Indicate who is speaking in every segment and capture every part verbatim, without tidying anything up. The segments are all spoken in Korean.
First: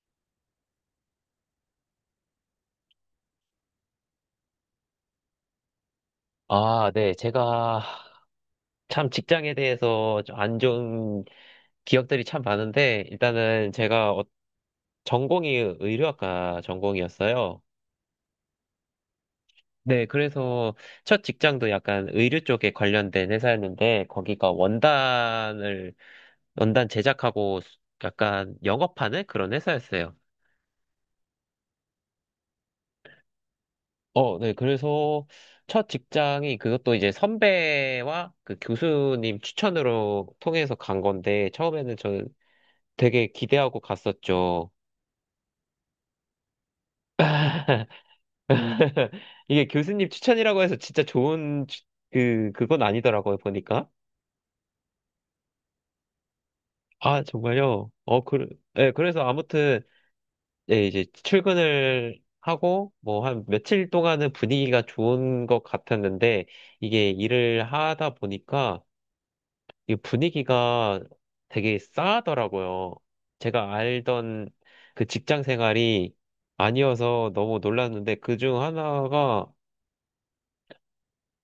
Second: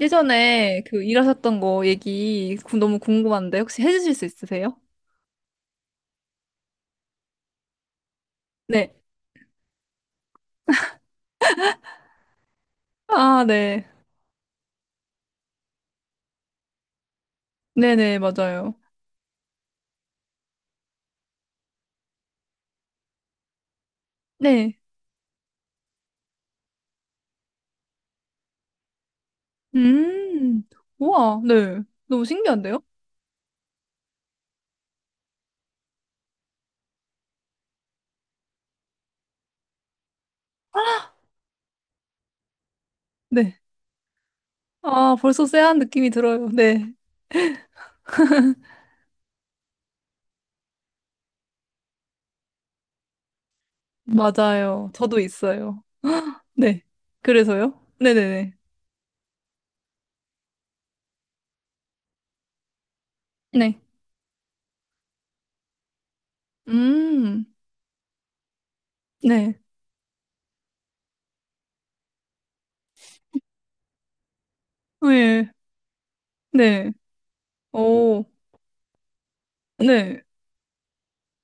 Speaker 1: 예전에 그 일하셨던 거 얘기 구- 너무 궁금한데 혹시 해주실 수 있으세요?
Speaker 2: 아, 네. 제가
Speaker 1: 네.
Speaker 2: 참 직장에 대해서 좀안 좋은 기억들이 참 많은데,
Speaker 1: 아,
Speaker 2: 일단은
Speaker 1: 네.
Speaker 2: 제가 어- 전공이 의료학과 전공이었어요.
Speaker 1: 네네, 맞아요.
Speaker 2: 네, 그래서 첫 직장도 약간 의료 쪽에 관련된 회사였는데, 거기가
Speaker 1: 네.
Speaker 2: 원단을, 원단 제작하고 수- 약간 영업하는 그런 회사였어요.
Speaker 1: 음, 우와, 네. 너무 신기한데요?
Speaker 2: 어, 네, 그래서 첫 직장이 그것도 이제 선배와 그 교수님 추천으로 통해서 간 건데, 처음에는 저는 되게
Speaker 1: 네.
Speaker 2: 기대하고 갔었죠.
Speaker 1: 아, 벌써 쎄한 느낌이 들어요. 네.
Speaker 2: 음. 이게 교수님 추천이라고 해서 진짜 좋은 추- 그 그건 아니더라고요 보니까.
Speaker 1: 맞아요. 저도 있어요. 네.
Speaker 2: 아,
Speaker 1: 그래서요?
Speaker 2: 정말요? 어, 그,
Speaker 1: 네네네.
Speaker 2: 예, 그래서 아무튼 예, 이제 출근을 하고 뭐 한
Speaker 1: 네.
Speaker 2: 며칠 동안은 분위기가 좋은 것 같았는데, 이게
Speaker 1: 음,
Speaker 2: 일을 하다 보니까
Speaker 1: 네.
Speaker 2: 이 분위기가 되게 싸하더라고요. 제가 알던 그 직장
Speaker 1: 네.
Speaker 2: 생활이
Speaker 1: 네.
Speaker 2: 아니어서 너무 놀랐는데,
Speaker 1: 오,
Speaker 2: 그 중 하나가
Speaker 1: 네.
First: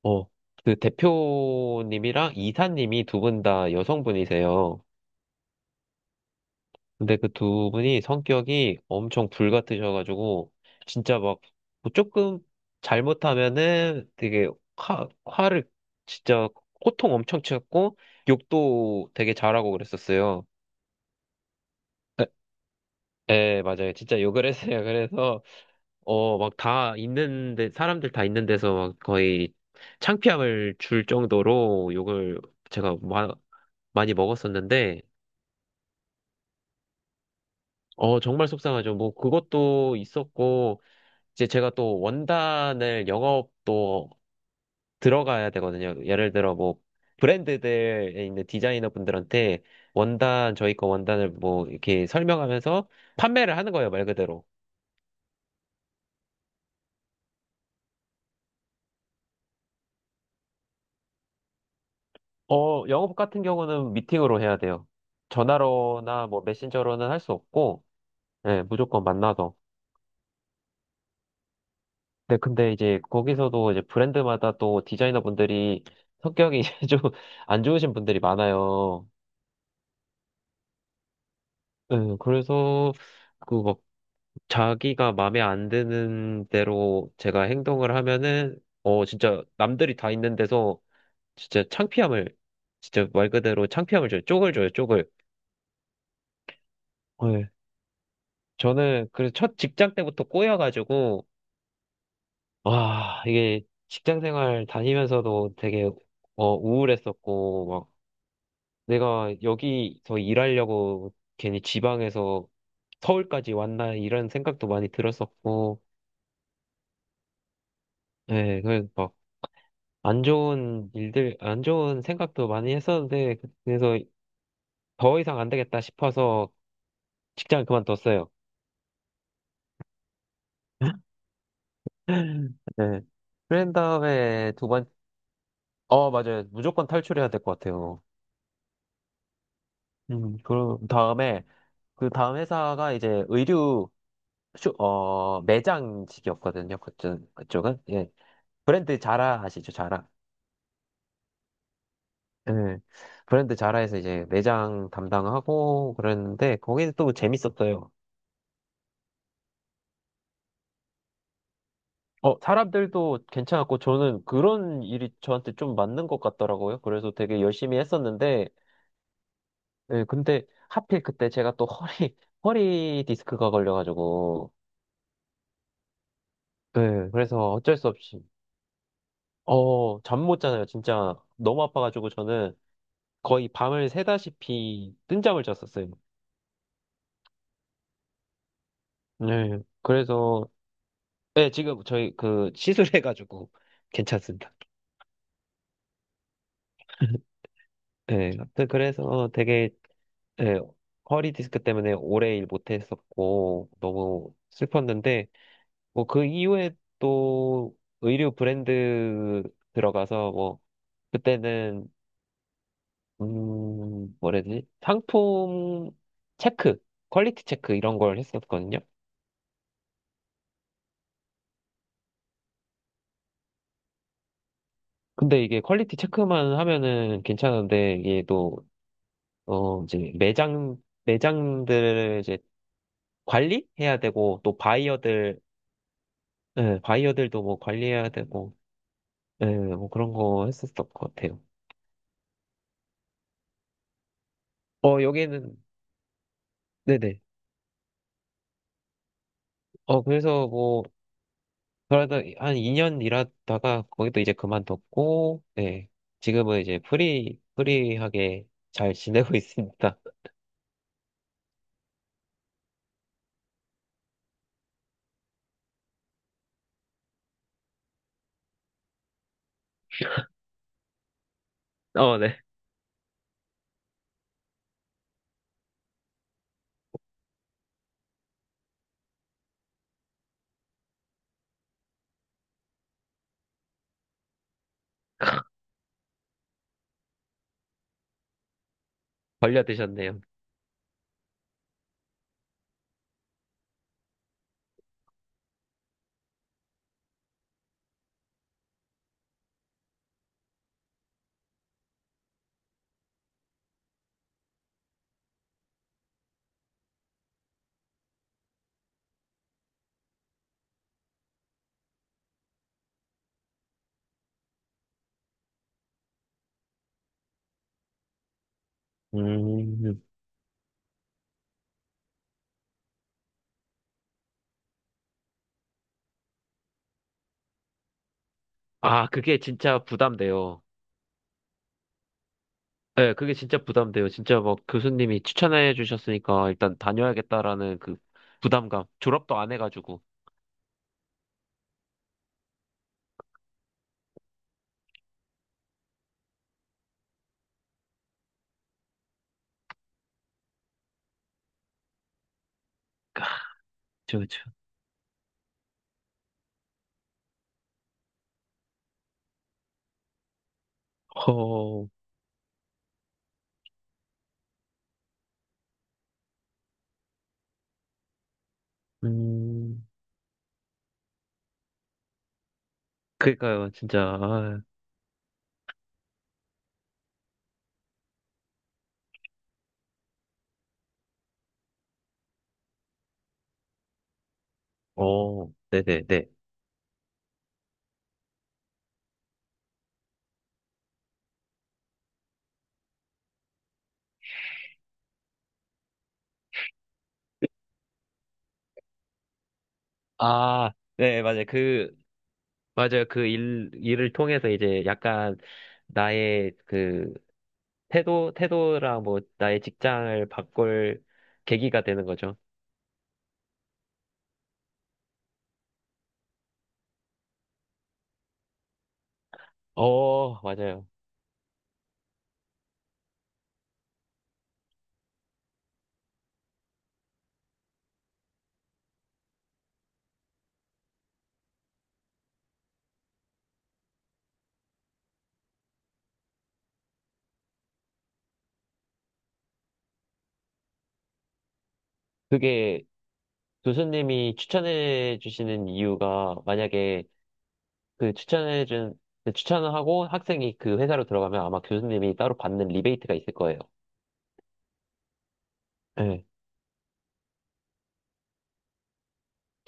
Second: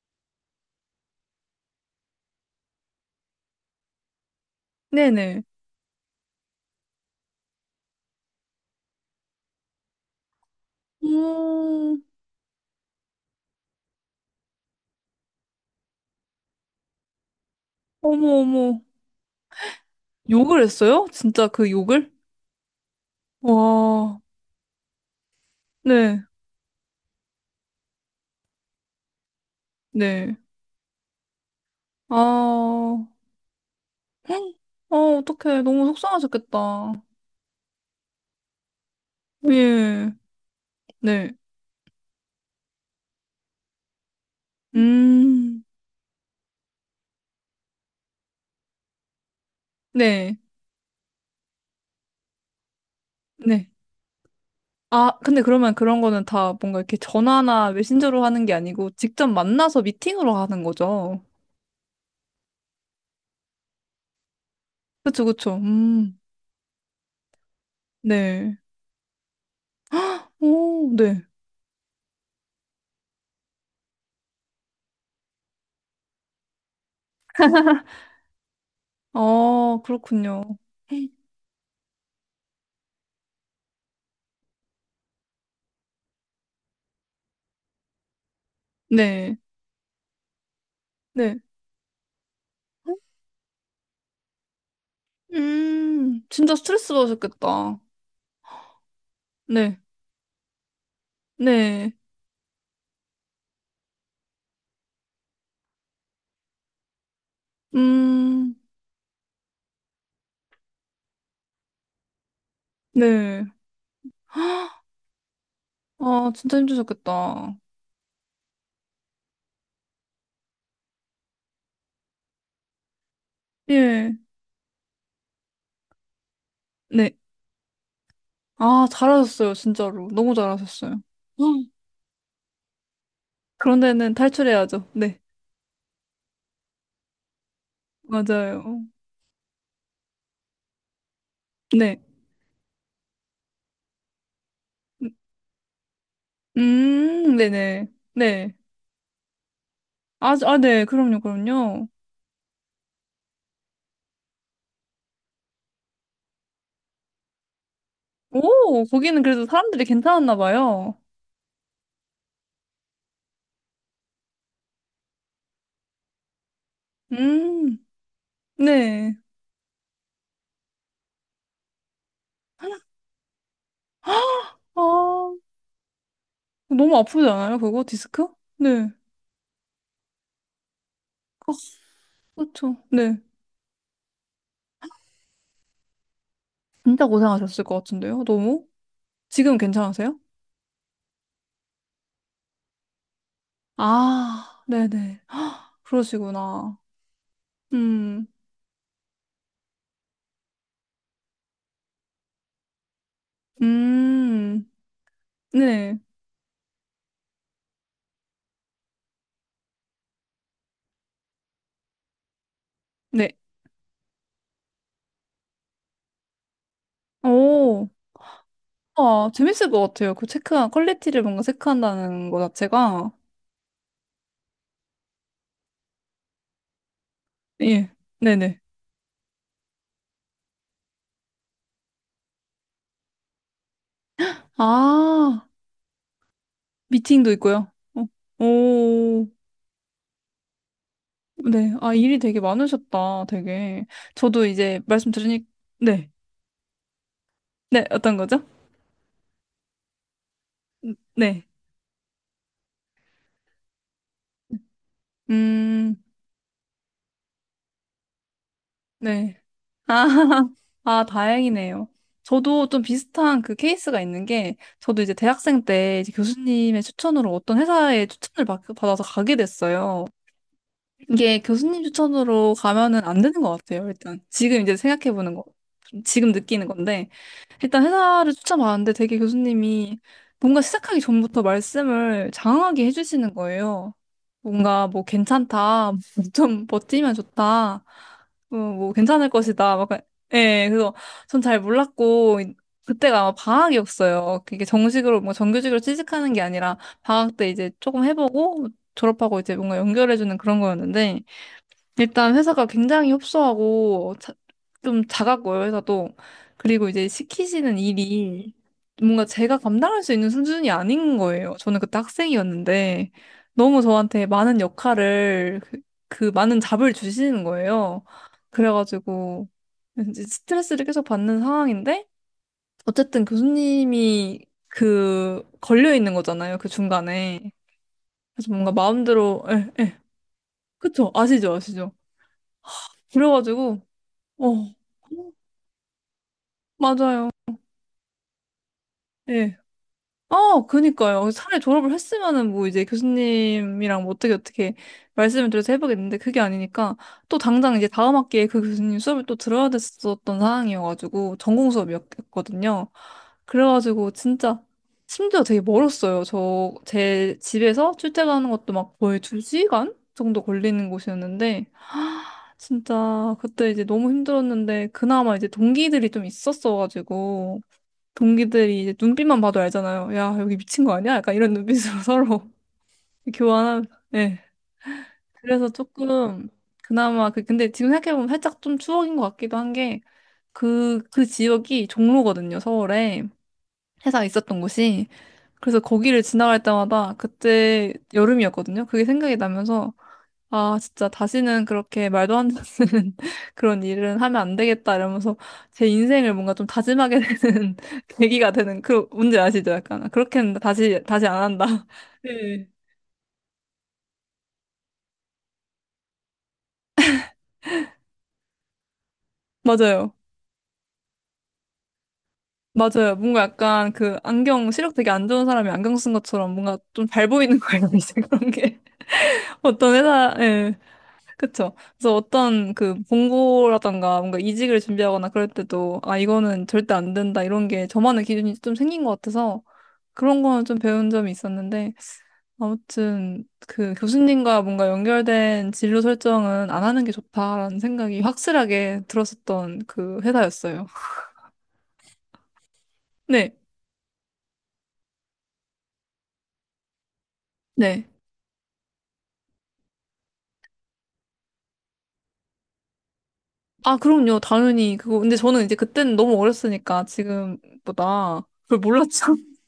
Speaker 2: 어, 그 대표님이랑 이사님이 두 분 다 여성분이세요.
Speaker 1: 네네.
Speaker 2: 근데 그 두 분이 성격이 엄청 불같으셔가지고, 진짜 막뭐
Speaker 1: 음,
Speaker 2: 조금 잘못하면은 되게 화, 화를 진짜 호통 엄청 치고,
Speaker 1: 어머, 어머.
Speaker 2: 욕도 되게 잘하고 그랬었어요.
Speaker 1: 욕을 했어요? 진짜 그 욕을?
Speaker 2: 에, 에, 맞아요.
Speaker 1: 와,
Speaker 2: 진짜 욕을 했어요. 그래서
Speaker 1: 네,
Speaker 2: 어, 막 다 있는데, 사람들 다 있는 데서 막 거의
Speaker 1: 네.
Speaker 2: 창피함을 줄 정도로
Speaker 1: 아,
Speaker 2: 욕을 제가
Speaker 1: 헉,
Speaker 2: 많이
Speaker 1: 아,
Speaker 2: 먹었었는데,
Speaker 1: 어떡해. 너무 속상하셨겠다.
Speaker 2: 어, 정말 속상하죠. 뭐, 그것도
Speaker 1: 예,
Speaker 2: 있었고,
Speaker 1: 네.
Speaker 2: 이제 제가 또 원단을 영업도 들어가야
Speaker 1: 음,
Speaker 2: 되거든요. 예를 들어, 뭐, 브랜드들에 있는 디자이너 분들한테
Speaker 1: 네,
Speaker 2: 원단, 저희 거 원단을 뭐, 이렇게 설명하면서 판매를
Speaker 1: 네.
Speaker 2: 하는 거예요, 말 그대로.
Speaker 1: 아, 근데 그러면 그런 거는 다 뭔가 이렇게 전화나 메신저로 하는 게 아니고 직접 만나서 미팅으로 하는 거죠.
Speaker 2: 어, 영업 같은 경우는 미팅으로 해야 돼요.
Speaker 1: 그쵸, 그쵸. 음,
Speaker 2: 전화로나 뭐, 메신저로는 할 수 없고,
Speaker 1: 네.
Speaker 2: 예, 무조건 만나서.
Speaker 1: 오, 네.
Speaker 2: 네, 근데 이제 거기서도 이제 브랜드마다 또 디자이너분들이 성격이 좀 안 좋으신 분들이 많아요.
Speaker 1: 아, 그렇군요.
Speaker 2: 네, 그래서 그 막 자기가 마음에 안 드는 대로 제가 행동을 하면은 어
Speaker 1: 네,
Speaker 2: 진짜 남들이 다 있는 데서
Speaker 1: 네.
Speaker 2: 진짜 창피함을 진짜 말 그대로 창피함을 줘요. 쪽을 줘요, 쪽을.
Speaker 1: 음, 진짜 스트레스
Speaker 2: 네.
Speaker 1: 받으셨겠다.
Speaker 2: 저는 그래서 첫
Speaker 1: 네,
Speaker 2: 직장 때부터 꼬여가지고
Speaker 1: 네.
Speaker 2: 와 이게 직장 생활 다니면서도 되게 어 우울했었고,
Speaker 1: 음,
Speaker 2: 내가 여기서 일하려고 괜히 지방에서
Speaker 1: 네.
Speaker 2: 서울까지 왔나 이런 생각도 많이 들었었고,
Speaker 1: 아, 진짜 힘드셨겠다.
Speaker 2: 예, 그래서 막안 좋은 일들, 안 좋은 생각도 많이 했었는데, 그래서
Speaker 1: 예.
Speaker 2: 더 이상 안 되겠다 싶어서
Speaker 1: 네.
Speaker 2: 직장을 그만뒀어요.
Speaker 1: 아, 잘하셨어요, 진짜로. 너무 잘하셨어요. 헉,
Speaker 2: 네. 그런
Speaker 1: 그런 데는
Speaker 2: 다음에 두
Speaker 1: 탈출해야죠.
Speaker 2: 번,
Speaker 1: 네.
Speaker 2: 어, 맞아요. 무조건 탈출해야 될 것 같아요.
Speaker 1: 맞아요.
Speaker 2: 음, 그 다음에,
Speaker 1: 네.
Speaker 2: 그 다음 회사가 이제 의류, 쇼,
Speaker 1: 음,
Speaker 2: 어, 매장직이었거든요. 그쪽,
Speaker 1: 음,
Speaker 2: 그쪽은.
Speaker 1: 네네.
Speaker 2: 예.
Speaker 1: 네.
Speaker 2: 브랜드 자라 아시죠? 자라.
Speaker 1: 아, 아, 네. 그럼요, 그럼요.
Speaker 2: 예. 브랜드 자라에서 이제 매장 담당하고 그랬는데 거기는 또 재밌었어요.
Speaker 1: 오, 거기는 그래도 사람들이 괜찮았나 봐요.
Speaker 2: 어, 사람들도 괜찮았고 저는 그런 일이 저한테 좀 맞는 것 같더라고요. 그래서 되게
Speaker 1: 음,
Speaker 2: 열심히 했었는데
Speaker 1: 네.
Speaker 2: 예, 근데 하필 그때 제가 또 허리 허리 디스크가 걸려가지고
Speaker 1: 아, 너무
Speaker 2: 예,
Speaker 1: 아프지
Speaker 2: 그래서
Speaker 1: 않아요,
Speaker 2: 어쩔
Speaker 1: 그거?
Speaker 2: 수 없이
Speaker 1: 디스크? 네.
Speaker 2: 어, 잠 못 자요. 진짜
Speaker 1: 아,
Speaker 2: 너무 아파가지고 저는
Speaker 1: 그렇죠. 네.
Speaker 2: 거의 밤을 새다시피 뜬 잠을 잤었어요.
Speaker 1: 진짜 고생하셨을 것 같은데요, 너무? 지금
Speaker 2: 네,
Speaker 1: 괜찮으세요?
Speaker 2: 그래서 네, 지금 저희 그 시술해가지고 괜찮습니다.
Speaker 1: 아, 네네. 그러시구나. 음,
Speaker 2: 네, 튼 그래서 되게 네, 허리 디스크 때문에 오래 일 못했었고 너무
Speaker 1: 음,
Speaker 2: 슬펐는데
Speaker 1: 네,
Speaker 2: 뭐 그 이후에 또 의류 브랜드 들어가서 뭐 그때는
Speaker 1: 네.
Speaker 2: 음 뭐라지 상품 체크 퀄리티 체크
Speaker 1: 오,
Speaker 2: 이런 걸 했었거든요.
Speaker 1: 아, 재밌을 것 같아요. 그 체크한, 퀄리티를 뭔가 체크한다는 거 자체가.
Speaker 2: 근데 이게 퀄리티 체크만 하면은
Speaker 1: 예,
Speaker 2: 괜찮은데 이게 또
Speaker 1: 네네.
Speaker 2: 어 이제 매장 매장들 관리해야 되고 또 바이어들
Speaker 1: 아,
Speaker 2: 예,
Speaker 1: 미팅도
Speaker 2: 바이어들도 뭐
Speaker 1: 있고요. 어,
Speaker 2: 관리해야 되고
Speaker 1: 오,
Speaker 2: 예, 뭐 그런 거 했었을 것 같아요.
Speaker 1: 네. 아, 일이 되게 많으셨다, 되게. 저도 이제
Speaker 2: 어
Speaker 1: 말씀 들으니,
Speaker 2: 여기는
Speaker 1: 네.
Speaker 2: 네네.
Speaker 1: 네, 어떤 거죠?
Speaker 2: 어 그래서 뭐
Speaker 1: 음, 네.
Speaker 2: 그러다한 이 년 일하다가 거기도 이제 그만뒀고 네
Speaker 1: 음,
Speaker 2: 지금은 이제 프리 프리하게 잘 지내고
Speaker 1: 네.
Speaker 2: 있습니다.
Speaker 1: 아, 아, 다행이네요. 저도 좀 비슷한 그 케이스가 있는 게, 저도 이제 대학생 때 이제 교수님의 추천으로 어떤 회사에 추천을 받, 받아서 가게 됐어요. 이게 교수님
Speaker 2: 어 네.
Speaker 1: 추천으로 가면은 안 되는 것 같아요, 일단. 지금 이제 생각해보는 거. 지금 느끼는 건데. 일단 회사를 추천받았는데 되게 교수님이 뭔가 시작하기 전부터 말씀을 장황하게 해주시는 거예요. 뭔가 뭐 괜찮다, 좀 버티면 좋다, 어, 뭐 괜찮을
Speaker 2: 걸려
Speaker 1: 것이다. 막,
Speaker 2: 드셨네요.
Speaker 1: 예, 그래서 전 잘 몰랐고, 그때가 아마 방학이었어요. 그게 정식으로, 뭐 정규직으로 취직하는 게 아니라 방학 때 이제 조금 해보고 졸업하고 이제 뭔가 연결해주는 그런 거였는데 일단 회사가 굉장히 협소하고 자- 좀 작았고요, 회사도. 그리고 이제 시키시는 일이 뭔가 제가 감당할 수 있는 수준이 아닌 거예요. 저는 그때 학생이었는데 너무 저한테 많은 역할을 그, 그 많은 잡을 주시는 거예요. 그래가지고
Speaker 2: 음.
Speaker 1: 이제 스트레스를 계속 받는 상황인데 어쨌든 교수님이 그 걸려 있는 거잖아요, 그 중간에. 그래서 뭔가
Speaker 2: 아 그게
Speaker 1: 마음대로 예,
Speaker 2: 진짜
Speaker 1: 예,
Speaker 2: 부담돼요.
Speaker 1: 그쵸? 아시죠? 아시죠?
Speaker 2: 네, 그게 진짜
Speaker 1: 그래가지고,
Speaker 2: 부담돼요. 진짜 막
Speaker 1: 어,
Speaker 2: 교수님이 추천해 주셨으니까 일단
Speaker 1: 맞아요.
Speaker 2: 다녀야겠다라는 그 부담감. 졸업도 안
Speaker 1: 예.
Speaker 2: 해가지고.
Speaker 1: 아, 그니까요. 차라리 졸업을 했으면은 뭐 이제 교수님이랑 뭐 어떻게 어떻게 말씀을 드려서 해보겠는데 그게 아니니까 또 당장 이제 다음 학기에 그 교수님 수업을 또 들어야 됐었던 상황이어가지고 전공 수업이었거든요. 그래가지고
Speaker 2: 그쵸, 그쵸.
Speaker 1: 진짜 심지어 되게 멀었어요. 저 제 집에서 출퇴근하는 것도 막 거의 두 시간 정도 걸리는 곳이었는데
Speaker 2: 허,
Speaker 1: 진짜 그때 이제 너무 힘들었는데 그나마 이제 동기들이 좀 있었어가지고 동기들이 이제 눈빛만 봐도
Speaker 2: 음,
Speaker 1: 알잖아요. 야 여기 미친 거 아니야? 약간 이런 눈빛으로 서로
Speaker 2: 그니까요,
Speaker 1: 교환한.
Speaker 2: 진짜.
Speaker 1: 네.
Speaker 2: 아
Speaker 1: 그래서 조금 그나마 그 근데 지금 생각해보면 살짝 좀 추억인 것 같기도 한 게 그 그 지역이 종로거든요. 서울에 회사 있었던 곳이.
Speaker 2: 어,
Speaker 1: 그래서 거기를
Speaker 2: 네네네.
Speaker 1: 지나갈 때마다 그때 여름이었거든요. 그게 생각이 나면서 아, 진짜 다시는 그렇게 말도 안 되는 그런 일은 하면 안 되겠다 이러면서 제 인생을 뭔가 좀 다짐하게 되는 계기가 되는 그 문제 아시죠? 약간 아, 그렇게는
Speaker 2: 아,
Speaker 1: 다시
Speaker 2: 네,
Speaker 1: 다시 안
Speaker 2: 맞아요.
Speaker 1: 한다.
Speaker 2: 그,
Speaker 1: 네.
Speaker 2: 맞아요. 그 일, 일을 통해서 이제 약간 나의 그 태도, 태도랑 뭐 나의
Speaker 1: 맞아요.
Speaker 2: 직장을 바꿀 계기가 되는 거죠.
Speaker 1: 맞아요. 뭔가 약간 그 안경 시력 되게 안 좋은 사람이 안경 쓴 것처럼 뭔가 좀 잘 보이는 거예요. 이제 그런 게 어떤 회사
Speaker 2: 어,
Speaker 1: 예.
Speaker 2: 맞아요.
Speaker 1: 그쵸. 그래서 어떤 그 봉고라던가 뭔가 이직을 준비하거나 그럴 때도 아, 이거는 절대 안 된다 이런 게 저만의 기준이 좀 생긴 것 같아서 그런 거는 좀 배운 점이 있었는데 아무튼 그 교수님과 뭔가 연결된 진로 설정은 안 하는 게 좋다라는 생각이 확실하게 들었었던 그 회사였어요.
Speaker 2: 그게
Speaker 1: 네,
Speaker 2: 교수님이 추천해 주시는 이유가 만약에
Speaker 1: 네.
Speaker 2: 그 추천해 준, 그 추천을 하고 학생이 그 회사로 들어가면 아마 교수님이 따로 받는 리베이트가 있을 거예요.
Speaker 1: 아, 그럼요. 당연히 그거. 근데 저는 이제 그때는
Speaker 2: 네.
Speaker 1: 너무 어렸으니까 지금보다 그걸 몰랐죠.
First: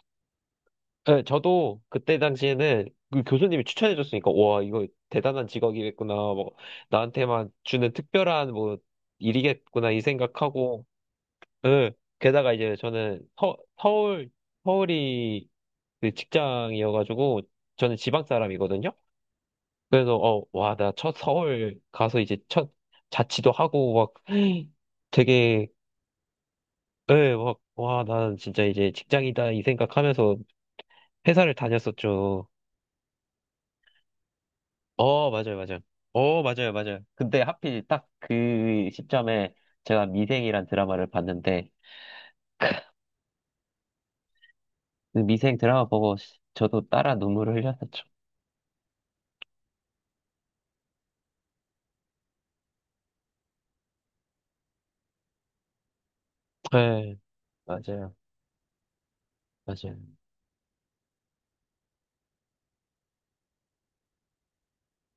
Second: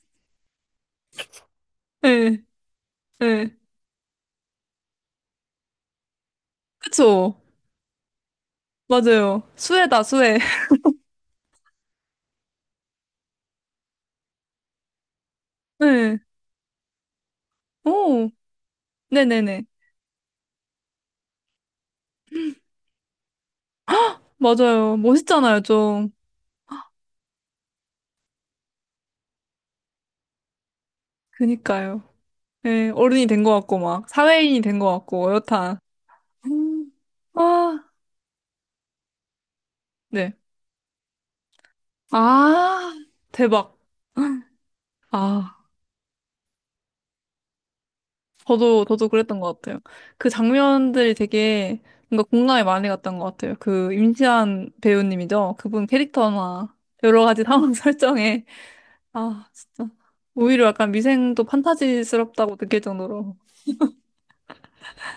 Speaker 2: 네, 저도 그때
Speaker 1: 네,
Speaker 2: 당시에는 그
Speaker 1: 네.
Speaker 2: 교수님이 추천해 줬으니까 와, 이거 대단한 직업이겠구나. 뭐
Speaker 1: 그쵸.
Speaker 2: 나한테만 주는 특별한 뭐
Speaker 1: 맞아요.
Speaker 2: 일이겠구나 이
Speaker 1: 수혜다, 수혜.
Speaker 2: 생각하고 네. 게다가 이제 저는 서, 서울 서울이 그
Speaker 1: 네.
Speaker 2: 직장이어가지고 저는 지방
Speaker 1: 오,
Speaker 2: 사람이거든요.
Speaker 1: 네네네.
Speaker 2: 그래서 어, 와, 나 첫 서울 가서 이제 첫 자취도 하고 막
Speaker 1: 맞아요. 멋있잖아요,
Speaker 2: 되게
Speaker 1: 좀.
Speaker 2: 예, 막 와, 난 진짜 이제 직장이다 이 생각하면서 회사를
Speaker 1: 그니까요.
Speaker 2: 다녔었죠.
Speaker 1: 네, 어른이 된 것 같고, 막, 사회인이 된 것 같고,
Speaker 2: 어, 맞아요,
Speaker 1: 어엿한.
Speaker 2: 맞아요. 어, 맞아요,
Speaker 1: 음.
Speaker 2: 맞아요. 근데 하필
Speaker 1: 아,
Speaker 2: 딱 그 시점에 제가
Speaker 1: 네.
Speaker 2: 미생이란 드라마를 봤는데
Speaker 1: 아, 대박.
Speaker 2: 그 미생
Speaker 1: 아,
Speaker 2: 드라마 보고 저도 따라 눈물을 흘렸었죠.
Speaker 1: 저도, 저도 그랬던 것 같아요. 그 장면들이 되게 뭔가 공감이 많이 갔던 것 같아요. 그 임시완 배우님이죠. 그분 캐릭터나
Speaker 2: 네
Speaker 1: 여러 가지 상황
Speaker 2: 맞아요,
Speaker 1: 설정에. 아, 진짜.
Speaker 2: 맞아요.
Speaker 1: 오히려 약간 미생도 판타지스럽다고 느낄 정도로.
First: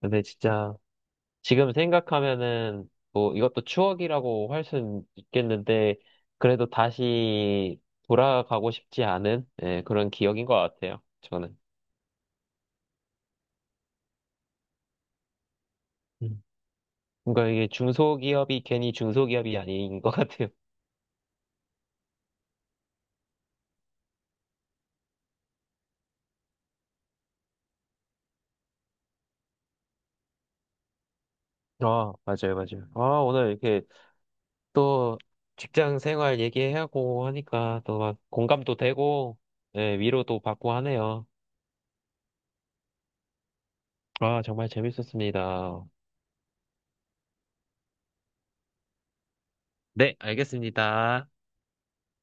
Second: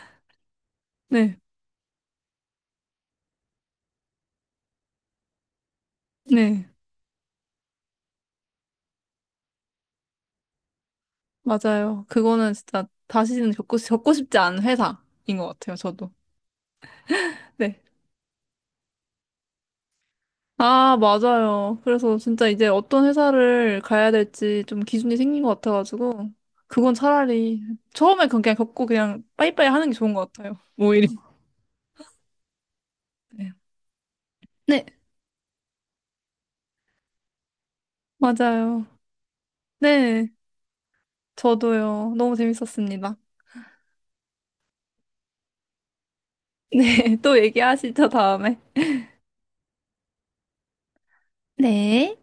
Speaker 2: 근데 진짜
Speaker 1: 네,
Speaker 2: 지금 생각하면은 뭐 이것도 추억이라고 할 수는 있겠는데 그래도
Speaker 1: 네.
Speaker 2: 다시 돌아가고 싶지 않은 예, 그런 기억인 것 같아요. 저는.
Speaker 1: 맞아요. 그거는 진짜 다시는 겪고, 겪고 싶지 않은 회사인 것 같아요, 저도.
Speaker 2: 음. 그러니까 이게
Speaker 1: 네.
Speaker 2: 중소기업이 괜히 중소기업이 아닌 것 같아요.
Speaker 1: 아, 맞아요. 그래서 진짜 이제 어떤 회사를 가야 될지 좀 기준이 생긴 것 같아가지고, 그건 차라리 처음에 그건 그냥 겪고 그냥 빠이빠이 하는 게 좋은 것 같아요. 오히려.
Speaker 2: 아, 맞아요, 맞아요. 아, 오늘
Speaker 1: 네.
Speaker 2: 이렇게
Speaker 1: 네,
Speaker 2: 또 직장 생활 얘기하고 하니까 또 막 공감도
Speaker 1: 맞아요.
Speaker 2: 되고 예,
Speaker 1: 네,
Speaker 2: 위로도 받고 하네요.
Speaker 1: 저도요. 너무 재밌었습니다.
Speaker 2: 아, 정말 재밌었습니다.
Speaker 1: 네, 또 얘기하시죠, 다음에.
Speaker 2: 네, 알겠습니다.
Speaker 1: 네.